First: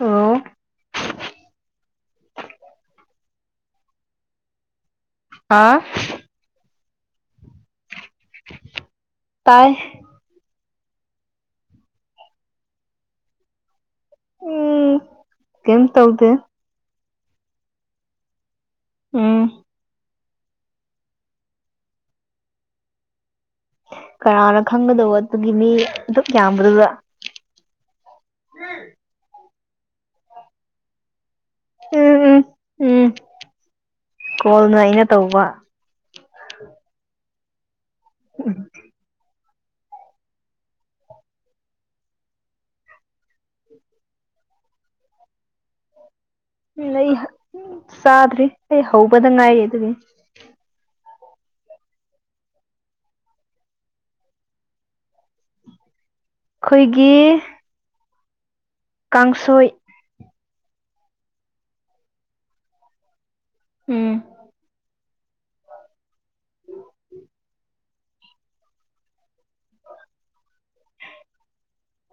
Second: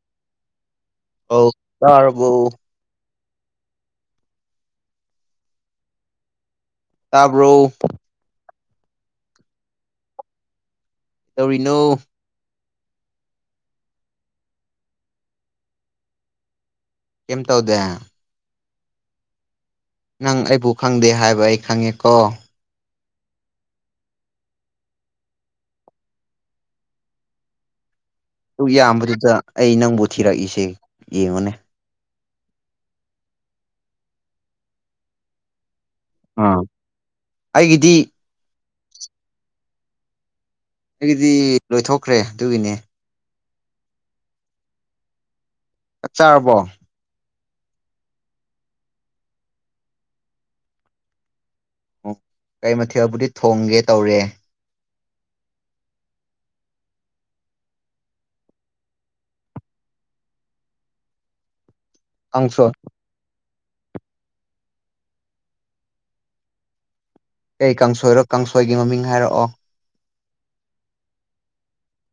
ꯑꯣ ꯑꯣ ꯇꯔꯕꯨ ꯍꯥꯥ ꯇꯥꯕ꯭ꯔꫭ ꯇꯥꯏ ꯀꯩꯗꯧꯔꯤꯅꯣ ꯎꯝ ꯀꯝ ꯇꯧꯗꯦ ꯀꯝ ꯇꯧꯗꯦ ꯎꯝ ꯅꯪ ꯑꯩꯕꯨ ꯈꯪꯗꯦ ꯍꯥꯏꯕ ꯑꯩ ꯈꯪꯉꯦ ꯀꯣ ꯀꯅꯥꯅ ꯈꯪꯒꯗꯧꯕ ꯑꯗꯨꯒꯤ ꯃꯤ ꯑꯗꯨꯝ ꯌꯥꯝꯕꯗꯨꯗ ꯑꯗꯨꯛ ꯌꯥꯝꯕꯗꯨꯗ ꯑꯩ ꯅꯪꯕꯨ ꯊꯤꯔꯛꯏꯁꯦ ꯌꯦꯡꯉꯨꯅꯦ ꯎꯝ ꯎꯝ ꯎꯝ ꯀꯣꯜꯅ ꯑꯩꯅ ꯇꯧꯕ ꯑꯥ ꯑꯩꯒꯤꯗꯤ ꯎꯝ ꯑꯩꯒꯤꯗꯤ ꯂꯣꯏꯊꯣꯛꯈ꯭ꯔꯦ ꯑꯗꯨꯒꯤꯅꯦ ꯆꯥꯛ ꯆꯥꯔꯕꯣ ꯎ ꯆꯗ꯭ꯔꯤ ꯑꯩ ꯍꯧꯕꯗ ꯉꯏ ꯑꯗꯨꯗꯔꯤ ꯎ ꯀꯩ ꯃꯊꯦꯜꯕꯨꯗꯤ ꯊꯣꯡꯒꯦ ꯇꯧꯔꯦ ꯑꯩꯈꯣꯏꯒꯤ ꯀꯥꯡꯁꯣꯏ ꯑꯥꯡꯁꫭꯏ ꯎꯝ ꯑꯩ ꯀꯥꯡꯁꯣꯏꯔꯣ ꯀꯥꯡꯁꯣꯏꯒꯤ ꯃꯃꯤꯡ ꯍꯥꯏꯔꯛꯑꯣ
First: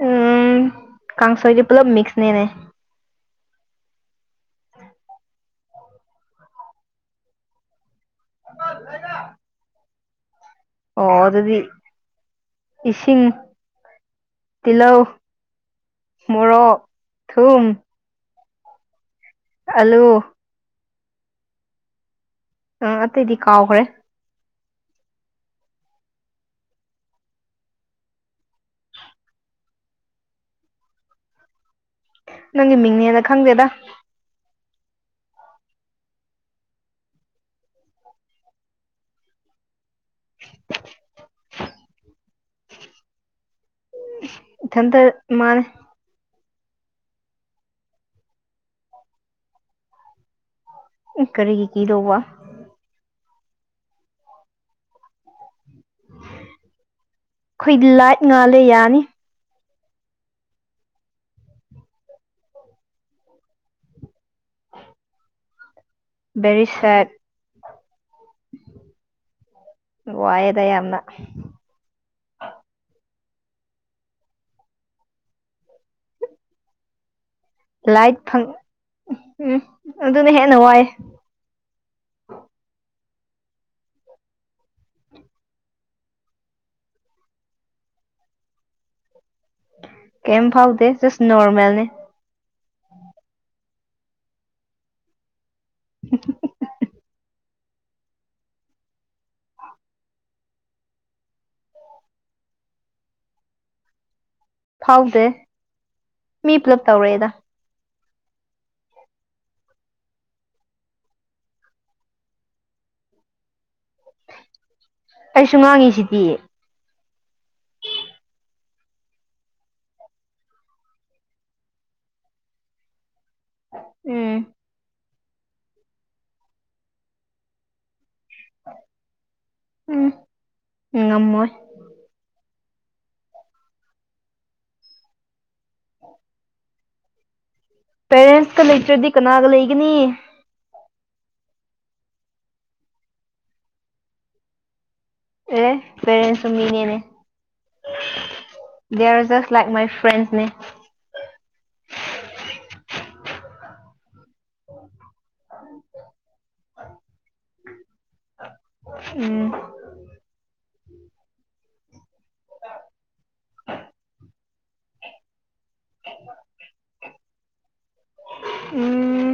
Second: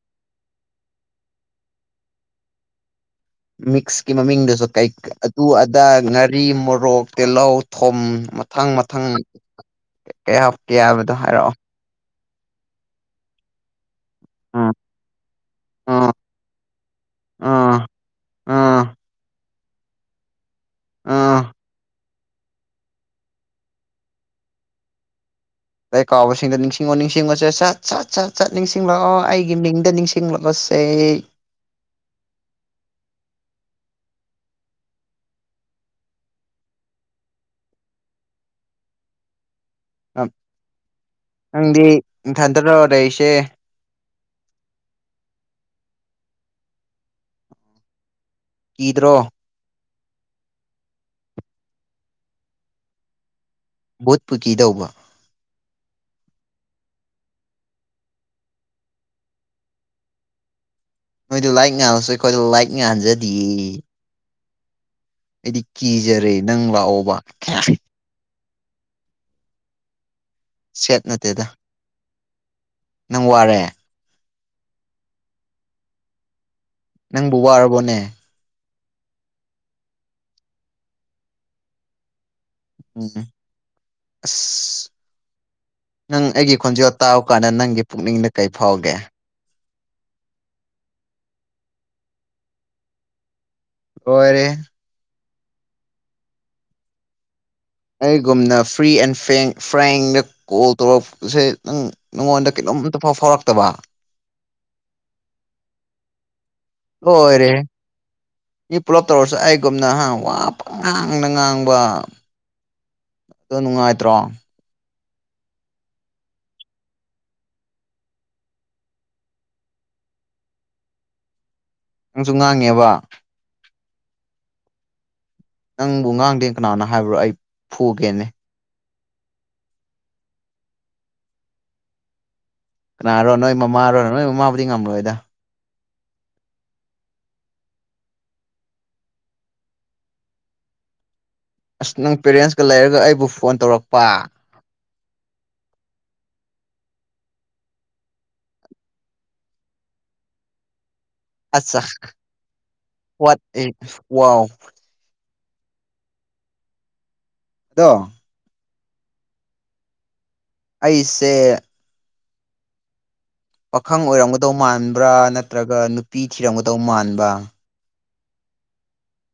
ꯎꯝ ꯀꯁꯣꯏꯗ ꯄꯨꯂꯞ ꯃꯁꯅꯦꯅꯦ ꯃꯤꯛꯁꯀꯤ ꯃꯃꯤꯡꯗꯁꯨ ꯀꯩ ꯑꯗꯨ ꯑꯗꯥ ꯉꯥꯔꯤ ꯃꯣꯔꯣꯛ ꯇꯤꯜꯍꯧ ꯈꯣꯝ ꯃꯊꯪ ꯃꯊꯪ ꯀꯩ ꯀꯥꯏ ꯍꯥꯏꯕꯗꯣ ꯑꯣ ꯍꯥꯏꯔꯛꯑꯣ ꯑꯗꯨꯗꯤ ꯏꯁꯤꯡ ꯎꯝ ꯇꯤꯜꯂꯧ ꯎꯝ ꯃꯣꯔꯣꯛ ꯊꯨꯝ ꯑꯥ ꯑꯂꯨ ꯑꯥ ꯑ ꯑꯇꯩꯩꯗꯤ ꯀꯥꯎꯈ꯭ꯔꯦ ꯑꯩꯇꯩ ꯀꯥꯎꯕꯁꯤꯡꯗ ꯅꯤꯡꯁꯤꯡꯉꯣ ꯅꯤꯡꯁꯤꯡꯉꯣꯁꯦ ꯁꯠ ꯆꯠ ꯁꯠ ꯆꯠ ꯅꯤꯡꯁꯤꯡꯂꯛꯑꯣ ꯑꯩꯒꯤ ꯃꯤ ꯁ‌ꯦ ꯅꯪꯒꯤ ꯃꯤꯡꯅꯦꯅ ꯈꯪꯗꯦꯗ ꯑ ꯅꯪꯗꯤ ꯊꯥꯗꯔꫭ ꯂꯩꯏꯔꯏꯁꯦ ꯏꯊꯟꯗ ꯃꯥꯅꯦ ꯀꯗ꯭ꯔꯣ ꯎꯝ ꯀꯔꯤꯒꯤ ꯀꯤꯗꯣ ꯋꯥ ꯚꯣꯠꯄꯨ ꯀꯤꯇꯧꯕ ꯈꯣꯏꯗ ꯂꯥꯏꯠ ꯉꯥꯜꯂꯦ ꯌꯥꯅꯤ ꯅꯣꯏꯗꯨ ꯂꯥꯏꯇ ꯉꯥꯜꯂꯁꯨ ꯑꯩꯈꯣꯏꯗ ꯂꯥꯏꯇ ꯉꯥꯟꯖꯗꯤꯌ‌ꯦ ꯑꯩꯗꯤ ꯀꯤꯖꯔꯦ ꯅꯪ ꯕꯦꯔꯤ ꯁꯦꯠ ꯂꯥꯛꯑꯣꯕ ꯋꯥꯏꯗ ꯌꯥꯔꯅ ꯁꯦꯠ ꯅꯠꯇꯦꯗ ꯅꯪ ꯋꯥꯔꯦ ꯅꯪꯕꯨ ꯋꯥꯔꯕꯣꯅꯦ ꯎ ꯎꯝ ꯑꯗꯨꯅ ꯍꯦꯟꯅ ꯋꯥꯏꯦ ꯎꯝ ꯑꯁ ꯅꯪ ꯑꯩꯒꯤ ꯈꯣꯟꯖꯣ ꯇꯥꯕ ꯀꯥꯟꯗ ꯅꯪꯒꯤ ꯄꯨꯛꯅꯤꯡꯗ ꯀꯩ ꯐꯥꯎꯒꯦ ꯀꯩꯝ ꯐꯥꯎꯗ ꯖꯁ ꯅꯣꯔꯃꯦꯜꯅꯦ ꯂꫭꯏꯔꯦꯍ‌ꯦ [unintelligible] ꯑꯩꯒꯨꯝꯅ ꯐ꯭ꯔꯤ ꯑꯦꯟ ꯐꯦꯡ ꯐ꯭ꯔꯦꯡꯗ ꯀꯣꯜ ꯇꯧꯔꯛꯄꯁꯦ ꯅꯪ ꯅꯉꯣꯟꯗ ꯀꯩꯅꯣꯝꯇ ꯐꯥꯎ ꯐꯥꯎꯔꯛꯇꯕ ꯐꯥꯎꯗꯦ ꯃꯤ ꯄꯨꯂꯞ ꯇꯧꯔꯛꯑꯦꯗ ꯂꯣꯏꯔꯦ ꯃꯤ ꯄꯨꯂꯞ ꯇꯧꯔꯁꯨ ꯑꯩꯒꯨꯝꯅꯍ ꯋꯥꯕ ꯉꯥꯡꯅ ꯉꯥꯡꯕ ꯑꯗꯨ ꯅꯨꯡꯉꯥꯏꯇ꯭ꯔꯣ ꯑꯩꯁꯨ ꯉꯥꯡꯉꯤꯁꯤꯗꯤ ꯅꯪꯁꯨ ꯉꯥꯡꯉꯦꯕ ꯎꯝ ꯅꯪꯕꯨ ꯉꯥꯡꯗꯦ ꯀꯅꯅꯥ ꯍꯥꯏꯕ꯭ꯔꯣ ꯑꯩ ꯐꯨꯒꯦꯅꯦ ꯎꯝ ꯉꯝꯃꯣꯏ ꯀꯅꯥꯔꯣ ꯅꯣꯏ ꯃꯃꯥꯔꯣ ꯅꯣꯏ ꯃꯃꯥꯕꯨꯗꯤ ꯉꯝꯃꯣꯏꯗ ꯄꯦꯔꯦꯟꯁꯀ ꯂꯩꯇ꯭ꯔꯗꯤ ꯀꯅꯥꯒ ꯂꯩꯒꯅꯤ ꯑꯁ ꯅꯪ ꯄꯦꯔꯦꯟꯁꯀ ꯂꯩꯔꯒ ꯑꯩꯕꯨ ꯐꯣꯟ ꯇꯧꯔꯛꯄ ꯑꯦ ꯄꯦꯔꯦꯟꯁꯨ ꯃꯤꯅꯤꯅꯦ they are just like my ꯐ꯭ꯔꯦꯟꯁꯅꯦ ꯑꯠꯆꯥ ꯋꯥꯠ ꯑꯦ ꯋꯥꯎ ꯑ [unintelligible] ꯑꯗꯣ ꯎꯝ ꯑꯩꯁꯦ ꯄꯥꯈꯪ ꯑꯣꯏꯔꯝꯒꯗꯧ ꯃꯥꯟꯕ꯭ꯔꯥ ꯅꯠꯇ꯭ꯔꯒ ꯅꯨꯄꯤ ꯊꯤꯔꯝꯒꯗꯧ ꯃꯥꯟꯕ꯭ꯔꯥ ꯎꯝ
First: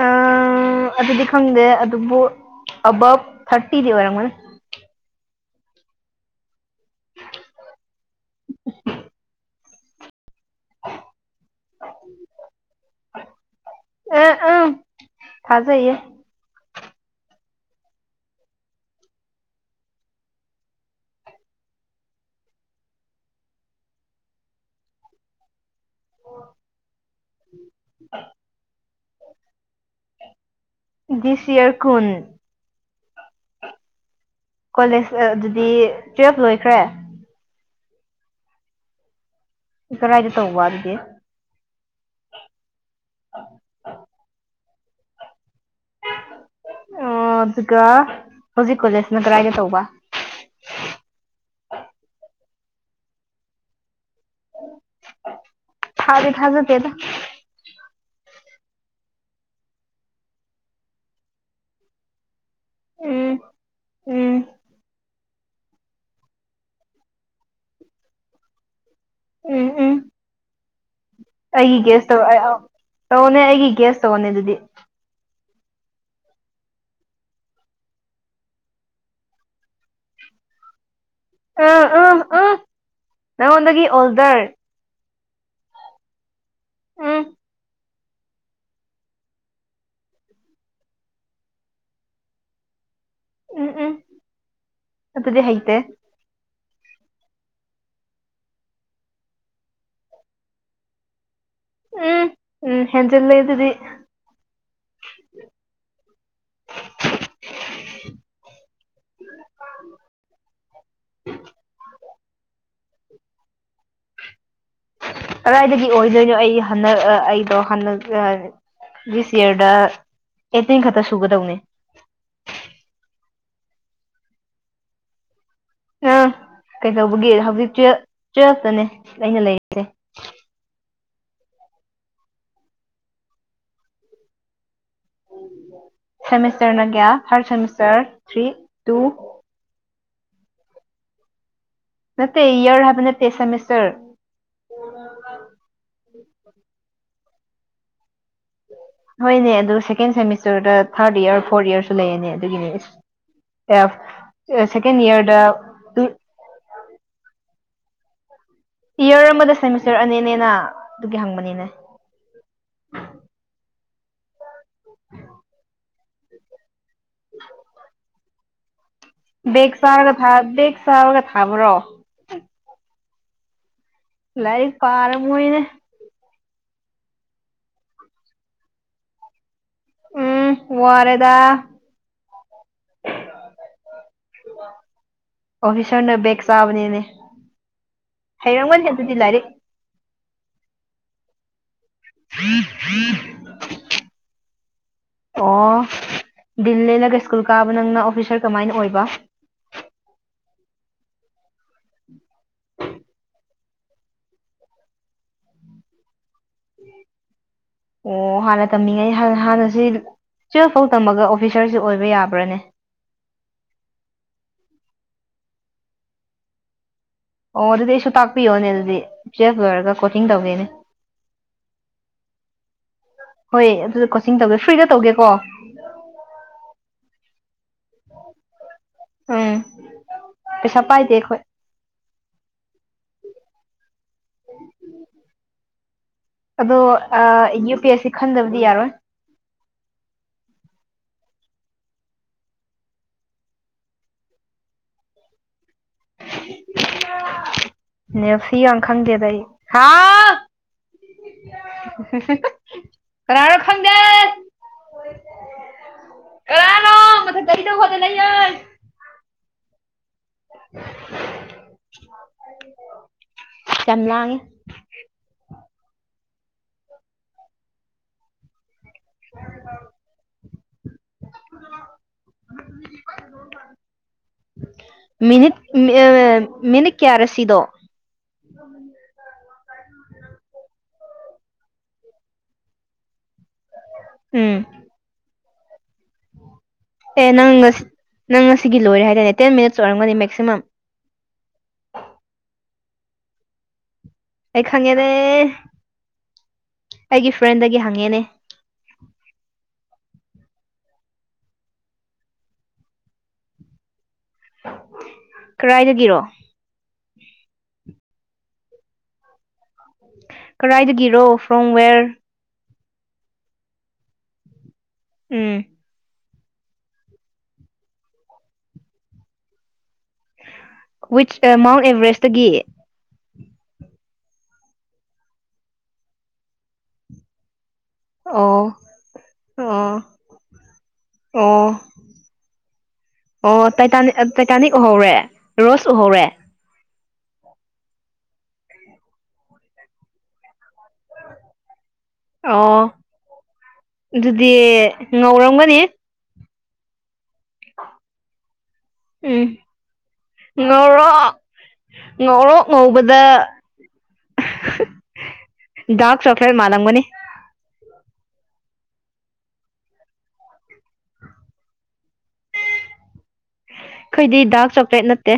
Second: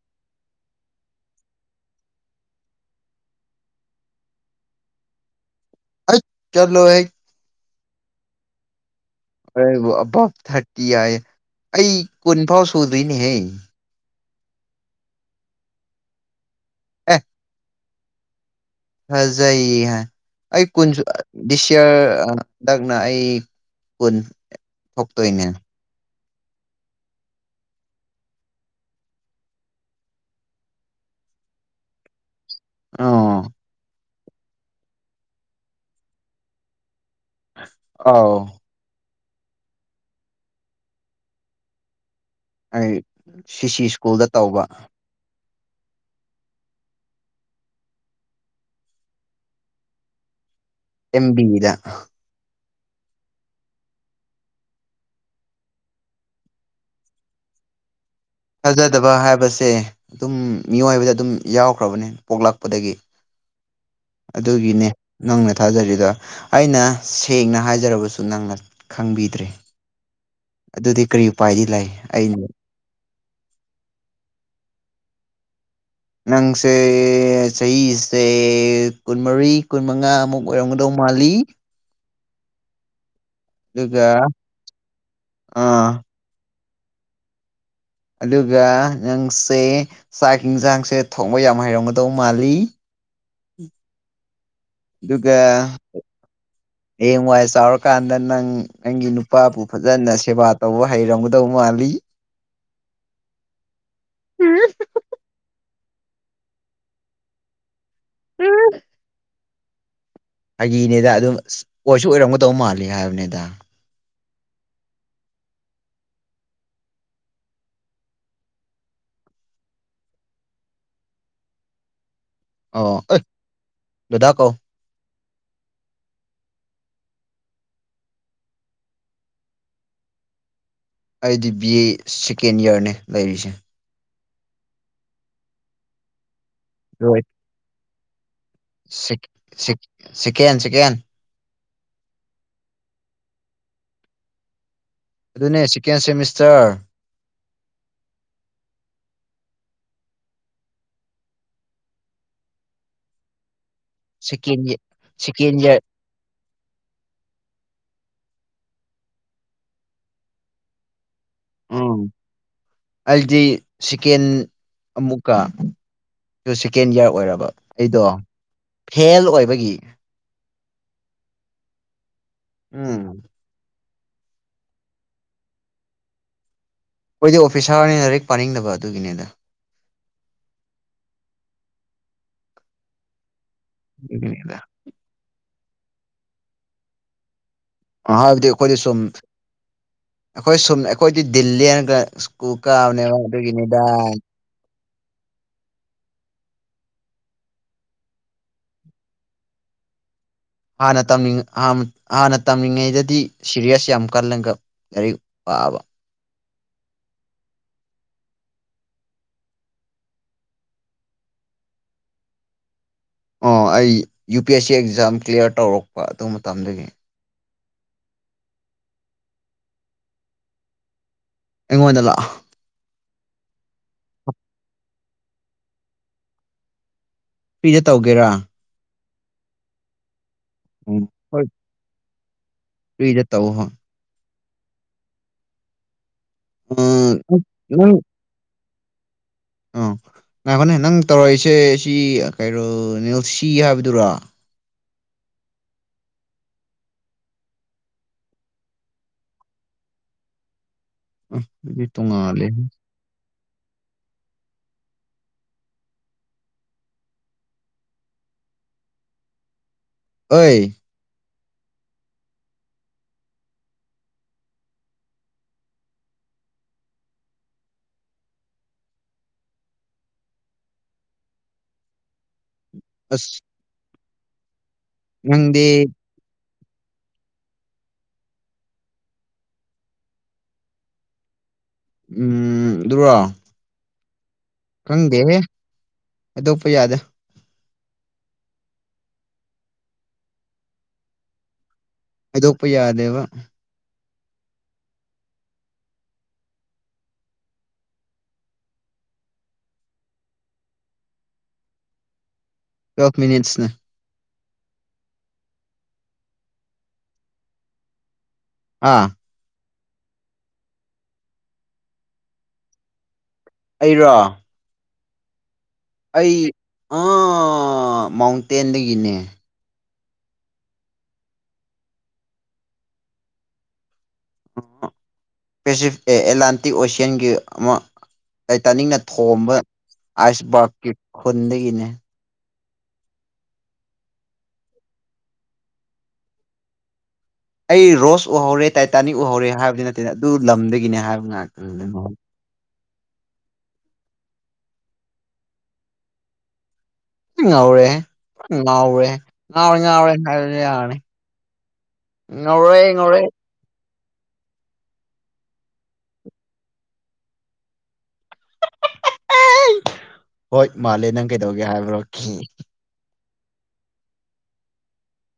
ꯑꯥꯡ [unintelligible] ꯑꯗꯨꯗꯤ ꯈꯪꯗꯦ ꯑꯗꯨꯕꯨ ꯑꯥꯕꯞ ꯊꯥꯔꯇꯤꯗꯤ ꯑꯣꯏꯔꯝꯒꯅꯤ ꯑꯩꯠ ꯆꯠꯂꯣ ꯍꯦ ꯑꯩꯕꯨ ꯑꯥꯕꯞ ꯊꯥꯔꯇꯤ ꯍꯥꯏꯌꯦ ꯑꯩ ꯀꯨꯟ ꯐꯥꯎ ꯁꯨꯗ꯭ꯔꯤꯅꯥꯍꯦ ꯑ ꯎꯝ ꯊꯥꯖꯩꯌꯦ ꯑꯦ ꯐꯖꯩ ꯍꯥꯏ ꯑꯩ ꯀꯨꯟꯁꯨ ꯗꯤꯁ ꯌꯔ ꯍꯟꯗꯛꯅ ꯑꯩ ꯀꯨꯟ ꯊꯣꯛꯇꯣꯏꯅꯦ ꯑ [unintelligible] ꯗꯤꯁ ꯌꯔ ꯀꯨꯟ ꯑ [unintelligible] ꯀꯣꯂꯦꯖ ꯑꯗꯨꯗꯤ ꯇꯨꯋꯦꯜꯐ ꯂꯣꯏꯈ꯭ꯔꯦ ꯑꯥꯎ ꯀꯔꯥꯏꯗ ꯇꯧꯕ ꯑꯗꯨꯗꯤ ꯑꯩ ꯁꯤ-ꯁꯤ ꯁ꯭ꯀꯨꯜꯗ ꯇꯧꯕ ꯑ [unintelligible] ꯑꯣ ꯑꯗꯨꯒ ꯍꯧꯖꯤꯛ ꯀꯣꯂꯦꯖꯅ ꯀꯗꯥꯥꯏꯗ ꯇꯧꯕ ꯑꯦꯝꯕꯤꯗꯥ ꯊꯥꯗꯤ ꯊꯥꯖꯗꯦꯗ ꯊꯥꯖꯗꯕ ꯍꯥꯏꯕꯁꯦ ꯑꯗꯨꯝ ꯃꯤꯑꯣꯏꯕꯗ ꯑꯗꯨꯝ ꯌꯥꯎꯈ꯭ꯔꯕꯅꯦ ꯄꯣꯛꯂꯛꯄꯗꯒꯤ ꯎꯝ ꯎꯝ ꯑꯗꯨꯒꯤꯅꯦ ꯅꯪꯅ ꯊꯥꯖꯗ꯭ꯔꯤꯗꯣ ꯑꯩꯅ ꯁꯦꯡꯅ ꯍꯥꯏꯖꯔꯕꯁꯨ ꯅꯪꯅ ꯈꯪꯕꯤꯗ꯭ꯔꯦ ꯎꯝ ꯎꯝ ꯑꯗꯨꯗꯤ ꯀꯔꯤ ꯎꯄꯥꯏꯗꯤ ꯂꯩ ꯑꯩꯅ ꯇꯧꯋꯣꯅꯦ ꯑꯩꯒꯤ ꯒꯦꯁ ꯇꯧꯋꯣꯅꯦ ꯑꯗꯨꯗꯤ ꯅꯪꯁꯦ ꯆꯥꯍꯤꯁꯦ ꯀꯨꯟꯃꯔꯤ ꯀꯨꯟꯃꯉꯥꯃꯨꯛ ꯑꯣꯏꯔꯝꯒꯗꯧꯕ ꯑꯥ ꯑꯥ ꯑꯥ ꯅꯉꯣꯟꯗꯒꯤ ꯑꯗꯨꯒ ꯑꯣꯜꯗꯔ ꯑꯥ ꯎꯝ ꯑꯗꯨꯒ ꯅꯪꯁꯦ ꯆꯥꯛ ꯍꯤꯟꯖꯥꯡꯁꯦ ꯊꯣꯡꯕ ꯌꯥꯝ ꯍꯩꯔꯝꯒꯗꯧ ꯃꯥꯜꯂꯤ ꯎꯝ ꯎꯝ ꯑꯗꯨꯒ ꯑꯗꯨꯗꯤ ꯍꯩꯇꯦ ꯍꯌꯦꯡꯋꯥꯏ ꯆꯥꯎꯔꯀꯥꯟꯗ ꯅꯪ ꯅꯪꯒꯤ ꯅꯨꯄꯥꯕꯨ ꯐꯖꯅ ꯁꯦꯕꯥ ꯇꯧꯕ ꯍꯩꯔꯝꯒ ꯗꯧ ꯃꯥꯜꯂꯤ ꯎꯝ ꯎꯝ ꯍꯦꯟꯖꯤꯜꯂꯦ ꯑꯗꯨꯗꯤ ꯐꯥꯒꯤꯅꯦꯗ ꯑꯗꯨꯝ ꯑꯣꯏꯁꯨ ꯑꯣꯏꯔꯝꯒꯗꯧ ꯃꯥꯜꯂꯦ ꯍꯥꯏꯕꯅꯦꯗ ꯀꯗꯥꯏꯗꯒꯤ ꯑꯣꯏꯗꯣꯏꯅꯣ ꯑꯩ ꯍꯟꯗꯛ ꯑꯩꯗꯣ ꯍꯟꯗꯛ ꯗꯤꯁ ꯌꯔꯗ ꯑꯩꯠꯇꯤꯟ ꯈꯛꯇ ꯁꯨꯒꯗꯧꯅꯦ ꯑꯣ ꯑꯣ ꯑꯩ ꯗꯥ-ꯗꯥ ꯀꯧ ꯑꯥ [unintelligible] ꯀꯩꯗꯧꯕꯒꯤ ꯍꯧꯖꯤꯛ ꯇꯨ ꯇꯨꯋꯦꯜꯐꯇꯅꯦ ꯑꯩꯅ ꯂꯩꯔꯤꯁꯦ ꯑꯩꯗꯤ ꯕꯤ ꯑꯦ ꯁꯦꯀꯦꯟ ꯏꯌꯥꯔꯅꯦ ꯂꯩꯔꯤꯁꯦ ꯁꯦꯃꯤꯁꯇꯔꯅ ꯀꯌꯥ ꯊꯥꯔ ꯁꯦꯃꯤꯁꯇꯔ ꯊ꯭ꯔꯤ ꯇꯨ ꯁꯤꯀꯦꯟ ꯆꯀꯦꯟ ꯅꯠꯇꯇꯩ ꯏꯌꯥꯔ ꯍꯥꯏꯕꯅꯦ ꯇꯦ ꯁꯦꯃꯤꯁꯔ ꯑꯗꯨꯅꯦ ꯁꯦꯀꯦꯟ ꯁꯦꯃꯤꯁꯇꯔ [inaudible] ꯍꯣꯏꯅꯦ ꯑꯗꯨ ꯁꯦꯀꯦꯟ ꯁꯦꯃꯤꯁꯇꯔꯗ ꯊꯥꯔꯠ ꯏꯔ ꯐꯣꯔꯠ ꯏꯔꯁꯨ ꯂꯩꯅꯦ ꯑꯗꯨꯒꯤꯅꯦ ꯑꯁ ꯑꯦ ꯁꯦꯀꯦꯟ ꯏꯌꯔꯗ ꯁꯦꯀꯦꯟ ꯏꯌꯥꯔ ꯏꯌꯔ ꯑꯃꯗ ꯁꯦꯃꯤꯁꯇꯔ ꯑꯅꯤꯅꯦꯅ ꯑꯗꯨꯒꯤ ꯍꯪꯕꯅꯤꯅꯦ ꯁꯤꯀꯦꯟ ꯑꯃꯨꯛꯀ ꯑꯗꯨ ꯁꯦꯀꯦꯟ ꯏꯌꯥꯔ ꯑꯣꯏꯔꯕ ꯑꯩꯗꯣ ꯐꯦꯜ ꯕꯦꯛ ꯑꯣꯏꯕꯒꯤ ꯆꯥꯔꯒ ꯊꯥ ꯕꯦꯛ ꯆꯥꯔꯒ ꯊꯥꯕꯔꯣ ꯎꯝ ꯂꯥꯏꯔꯤꯛ ꯄꯥꯔꯝꯃꯣꯏꯅꯦ ꯈꯣꯏꯗꯤ ꯑꯣꯐꯤꯁꯥꯔꯅꯤꯅ ꯂꯥꯏꯔꯤꯛ ꯄꯥꯅꯤꯡꯗꯕ ꯑꯗꯨꯒꯤꯅꯦꯗ ꯎꯝ ꯋꯥꯔꯦꯗꯥ [unintelligible] ꯑꯣꯐꯤꯁꯔꯅ ꯕꯦꯛ ꯆꯥꯕꯅꯤꯅꯦ ꯃꯍꯥꯛꯇꯤ ꯑꯈꯣꯏꯒ ꯍꯩꯔꯝꯒꯅꯤ ꯁꯨꯝ ꯑꯗꯨꯗꯤ ꯂꯥꯏꯔꯤꯛ ꯑꯈꯣꯏ ꯁꯨꯝ ꯑꯩꯈꯣꯏꯗꯤ ꯗꯤꯜꯂꯦꯟ ꯀꯦ ꯁꯀ꯭ꯨꯜ ꯀꯥꯕꯅꯦꯕ ꯑꯗꯨꯒꯤꯅꯦꯗꯥ ꯑꯣ ꯗꯤꯜ ꯂꯂꯒ ꯁ꯭ꯀꯨꯜ ꯀꯥꯕ ꯅꯪꯅ ꯑꯣꯐꯤꯁꯥꯔ ꯀꯃꯥꯏꯅ ꯑꯣꯏꯕ [inaudible] ꯍꯥꯟꯅ ꯍꯥꯟꯅ ꯇꯝꯃꯤꯉꯩꯗꯗꯤ ꯁꯤꯔꯤꯌꯥꯁ ꯑꯃꯀꯂꯒ ꯋꯥꯕ ꯑꯣ ꯍꯥꯟꯅ ꯇꯝꯃꯤꯉꯩ ꯍꯥꯟꯅꯁꯤ ꯇꯨꯋꯦꯜꯐ ꯐꯥꯎ ꯇꯝꯃꯒ ꯑꯣꯐꯤꯁꯥꯔꯁꯤ ꯑꯣꯏꯕ ꯌꯥꯕ꯭ꯔꯅꯦ ꯑꯣ ꯑꯩ U P S C exam clear ꯇꯧꯔꯛꯄ ꯑꯗꯨ ꯃꯇꯝꯗꯒꯤ ꯑꯣ ꯑꯗꯨꯗꯤ ꯑꯩꯁꯨ ꯇꯥꯛꯄꯤꯌꯣꯅꯦ ꯑꯗꯨꯗꯤ ꯇꯨꯌꯦꯐ ꯂꯣꯏꯔꯒ ꯀꯣꯆꯤꯡ ꯇꯧꯒꯦꯅꯦ ꯑꯩꯉꯣꯟꯗ ꯂꯥꯛꯑꯣ ꯍꯣꯏ ꯑꯗꯨꯗ ꯀꯣꯆꯤꯡ ꯇꯧꯒꯦ ꯐ꯭ꯔꯤꯗ ꯇꯧꯒꯦꯀꯣ ꯄꯄꯤꯗ ꯇꯧꯒꯦꯔꯥ ꯎꯝ ꯄꯩꯁꯥ ꯄꯥꯏꯗꯦ ꯑꯩꯈꯣꯏ ꯇꯏꯖ ꯇꯎꯍ [inaudible] ꯑꯗꯣ ꯎꯝ ꯌꯨ ꯄꯤ ꯅꯪ ꯑꯦꯁ ꯁꯤ ꯈꯟꯗꯕꯗꯤ ꯌꯥꯔꯣꯏ ꯑꯥ ꯉꯥꯥꯏꯈꯣꯅꯦ ꯅꯪ ꯇꯧꯔꯛꯏꯁꯦ ꯁꯤ ꯀꯩꯅꯣ ꯅꯦꯜꯁꯤ ꯍꯥꯏꯕꯗꯨꯔꯥ ꯅꯦꯜꯁꯤ ꯌꯥꯝ ꯈꯪꯗꯦꯗ ꯑꯩ ꯑꯗꯨꯗꯤ ꯇꯣꯡꯉꯥꯜꯂꯦ [inaudible] ꯀꯅꯥꯅꫭ ꯈꯪꯗꯦ ꯀꯩ ꯍꯥꯏꯅꫭ ꯃꯊꯛꯇ ꯀꯔꯤꯗ ꯈꯣꯗꯅ ꯑꯣꯏ ꯆ ꯂꯥꯡꯒꯦ ꯍ ꯑꯁ ꯃꯤꯠ ꯅꯪꯗꯤ ꯃꯤꯅꯠ ꯀꯌꯥꯔꯁꯤꯗꯣ ꯎꯝ ꯔ ꯎꯝ ꯍꯪꯗꯦꯕ ꯑꯗꯨꯗ ꯑꯦ ꯅꯪꯁ ꯅꯪ ꯉꯁꯤ ꯂꯣꯏꯔꯦ ꯍꯥꯏꯇꯥꯅꯦ ꯇꯦꯟ ꯃꯤꯅꯤꯠꯁ ꯑꯣꯏꯔꯝꯒꯅꯤ ꯃꯦꯛꯁꯤꯃꯝ ꯑꯗꯣꯄ ꯌꯥꯗꯦꯕ ꯑꯩ ꯈꯪꯉꯦꯅꯦ ꯑꯩꯒꯤ ꯐ꯭ꯔꯦꯟꯗꯒꯤ ꯍꯪꯉꯦꯅꯦ [inaudible] ꯀꯐ ꯃꯤꯅꯤꯠꯁꯅꯦ ꯀꯗꯥꯥꯏꯗꯒꯤꯔꯣ ꯑꯥ ꯀꯔꯥꯏꯗꯒꯤꯔꯣ ꯐ꯭ꯔꯣꯝ ꯋꯦꯔ ꯑꯩꯔꯥ ꯎꯝ ꯑꯩ ꯑꯥ ꯃꯥꯎꯟꯇꯦꯟꯗꯒꯤꯅꯦ ꯋꯤꯠꯁ ꯑ ꯃꯥꯎꯟ ꯑꯦꯚꯔꯦꯁꯇꯒꯤ ꯑꯦꯠꯂꯥꯟꯇꯤꯛ ꯑꯣꯁꯤꯌꯥꯟꯒꯤ ꯑꯩ ꯑꯣ ꯇꯥꯅꯤꯡꯅ ꯊꯣꯝꯕ ꯑꯣ ꯑꯥꯏꯁ ꯔꯛꯀꯤ ꯑꯣ ꯈꯨꯟꯗꯒꯤꯅꯦ ꯑꯣ ꯇꯇꯥꯅꯤ ꯇꯥꯏꯇꯥꯅꯤꯛ ꯎꯍꯧꯔꯦ ꯔꯣꯁ ꯎꯍꯧꯔꯦ ꯑꯩ ꯔꯣꯁ ꯎꯍꯧꯔꯦ ꯇꯥꯏꯇꯥꯅꯤꯛ ꯎꯍꯧꯔꯦ ꯍꯥꯏꯕꯗꯤ ꯅꯠꯇꯦꯅ ꯑꯗꯨ ꯂꯝꯗꯒꯤꯅꯦ ꯍꯥꯏꯕ ꯉꯥꯛꯇ ꯑꯣ ꯑꯗꯨꯗꯤ ꯉꯧꯔꯝꯒꯅꯤ ꯏ ꯉꯎꯦ ꯏ ꯎꯝ ꯉꯥꯎꯦ ꯉ ꯉꯦꯅꯤ ꯉꯧꯔꯣ ꯉꯧꯔꯣ ꯉꯧꯕꯗ ꯗꯔꯛ ꯆꯣꯀ꯭ꯂꯦꯠ ꯃꯥꯅꯂꯝꯒꯅꯤ ꯍꯣꯏ ꯃꯥꯂꯦ ꯅꯪ ꯀꯩꯗꯧꯒꯦ ꯍꯥꯏꯕ꯭ꯔꯣ ꯑꯩꯈꯣꯏꯗꯤ ꯗꯥꯛ ꯆꯣꯀ꯭ꯂꯦꯠ ꯅꯠꯇꯦ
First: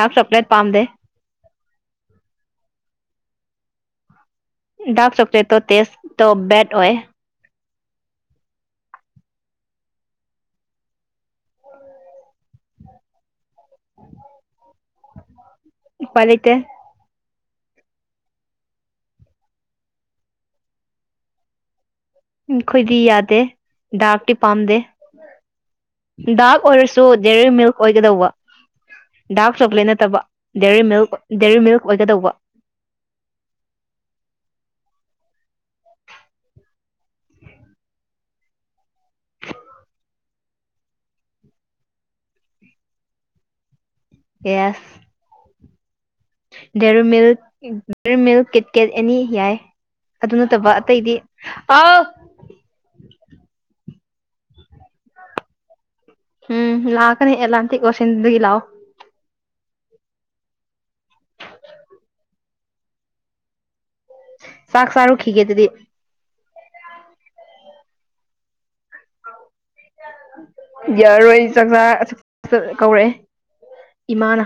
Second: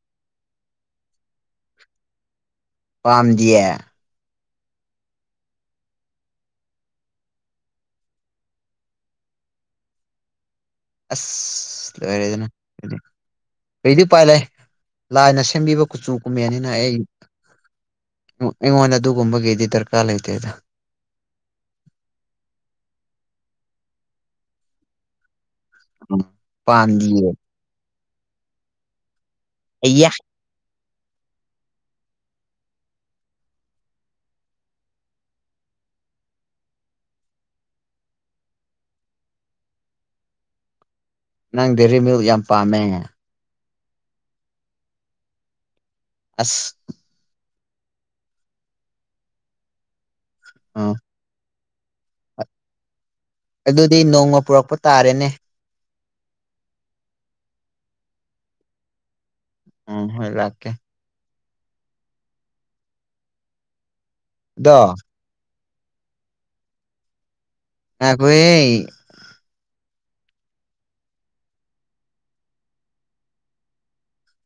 ꯗꯥꯛ ꯆꯣꯀ꯭ꯂꯦꯠ ꯄꯥꯝꯗꯦ ꯄꯥꯝ ꯗ ꯗꯥꯀ ꯆꯥꯛꯀꯂꯦꯠꯇ ꯇꯦꯁ ꯇꯣ ꯦꯠ ꯑꯣꯏ ꯑꯁ ꯂꯣꯏꯔꯦꯗꯅꯗꯤ ꯀꯩꯗꯤ ꯄꯥꯏ ꯂꯩ ꯂꯥꯏꯅ ꯁꯦꯝꯕꯤꯕ ꯀꯨꯆꯨ ꯎꯄꯥꯏ ꯂꯩꯇꯦ ꯀꯨꯝꯃꯦꯅꯤꯅ ꯑꯩ ꯑꯩꯉꯣꯟꯗ ꯑꯗꯨꯒꯨꯝꯕꯒꯤꯗꯤ ꯗꯔꯀꯥꯔ ꯂꯩꯇꯦꯗ ꯎ ꯈꯣꯏꯗꯤ ꯌꯥꯗꯦ ꯗꯥꯛ ꯇꯤ ꯄꯝꯗꯦ ꯗꯥꯛ ꯑꯣꯏꯔꯁꯨ ꯄꯥꯝꯗꯤꯌꯦ ꯗꯦꯔꯤꯔꯤ ꯃꯤꯜꯛ ꯑꯣꯏꯒꯗꯧꯕ ꯗꯥꯔꯛ ꯆꯣꯀ꯭ꯂꯦꯠ ꯑꯩꯌꯥ ꯅꯠꯇꯕ ꯗꯦꯔꯤ ꯃꯤꯜꯛ ꯗꯦꯔꯤ ꯃꯤꯜꯛ ꯑꯣꯏꯒꯗꯧꯕ ꯅꯪ ꯗꯦꯔꯤ ꯃꯤꯨꯛ ꯌꯥꯝ ꯄꯥꯝꯃꯦ ꯌꯦꯁ ꯑꯁ ꯗꯦꯔꯃꯤꯜ ꯗꯦꯔꯃꯤꯜ ꯀꯤꯠꯀꯤꯦꯠ ꯑꯦꯅꯤ ꯌꯥꯏ ꯑꯗꯨ ꯅꯠꯇꯕ ꯑ ꯑꯇꯩꯗꯤ ꯑ ꯑꯗꯨꯗꯤ ꯅꯣꯡꯃ ꯄꯨꯔꯛꯄ ꯇꯥꯔꯦꯅꯦ ꯎꯝ ꯂꯥꯛꯀꯅꯤ ꯂꯥꯟꯇꯀꯣꯁꯤꯟꯗꯨꯗꯒꯤ ꯂꯥꯛꯑꯣ ꯎ ꯏ ꯂꯥꯛꯀꯦ ꯑꯗꯣ ꯆꯥꯛ ꯆꯥꯔꯨꯈꯤꯒꯦ ꯑꯗꯨꯗꯤ ꯑꯩꯈꯣꯏ ꯌꯥꯔꯣꯏ ꯆꯥꯛꯆꯥ ꯀꯧꯔꯛꯑꯦ ꯏꯃꯥꯅ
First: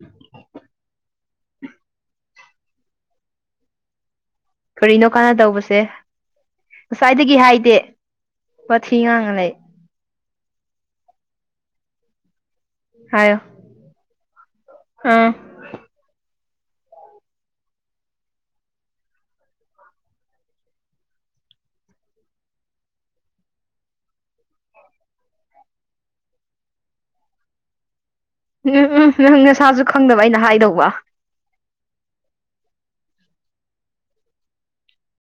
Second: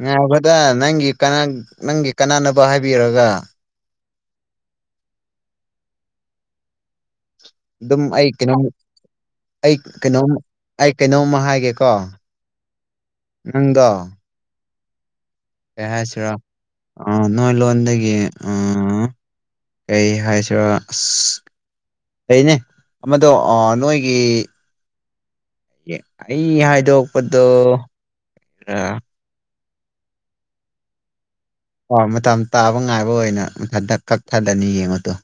ꯉꯥꯏꯔꯕꯗ ꯅꯪꯒꯤ ꯅꯪꯒꯤ ꯀꯅꯥꯅꯕ ꯍꯥꯏꯕꯤꯔꯒ ꯀꯔꯤꯅꯣ ꯀꯥꯟꯅ ꯇꯧꯕꯁꯦ ꯉꯁꯥꯏꯗꯒꯤ ꯍꯥꯏꯗꯦ ꯑꯗꯨꯝ ꯑꯩ ꯀꯩꯅꯣꯝ ꯋꯥꯊꯤ ꯉꯥꯡꯉ ꯂꯩ ꯑꯩ ꯀꯩꯅꯣꯝ ꯑꯩ ꯀꯩꯅꯣꯝꯃ ꯍꯥꯏꯒꯦꯀꯣ ꯅꯪꯗꯣ ꯍꯝ ꯀꯩ ꯍꯥꯏꯁꯤꯔꯣ ꯑ ꯅꯣꯏ ꯂꯣꯟꯗꯒꯤ ꯑ ꯑꯩ ꯍꯥꯏꯁꯤꯔ ꯑꯁ ꯂꯩꯩꯅꯦ ꯑꯃꯗꯣ ꯅꯣꯏꯒꯤ ꯑꯩ ꯍꯥꯏꯗꯣꯛꯄꯗꯣ ꯎꯝ ꯎꯝ ꯅꯪ ꯅꯁꯥꯁꯨ ꯈꯪꯗꯕ ꯑꯩꯅ ꯍꯥꯏꯗꯧꯕ ꯑꯣ ꯃꯇꯝ ꯇꯥꯕ ꯉꯥꯏꯕ ꯑꯣꯏꯅ ꯃꯊꯟ ꯀꯛꯊꯗꯅꯤ ꯌꯦꯡꯉꯗꯣ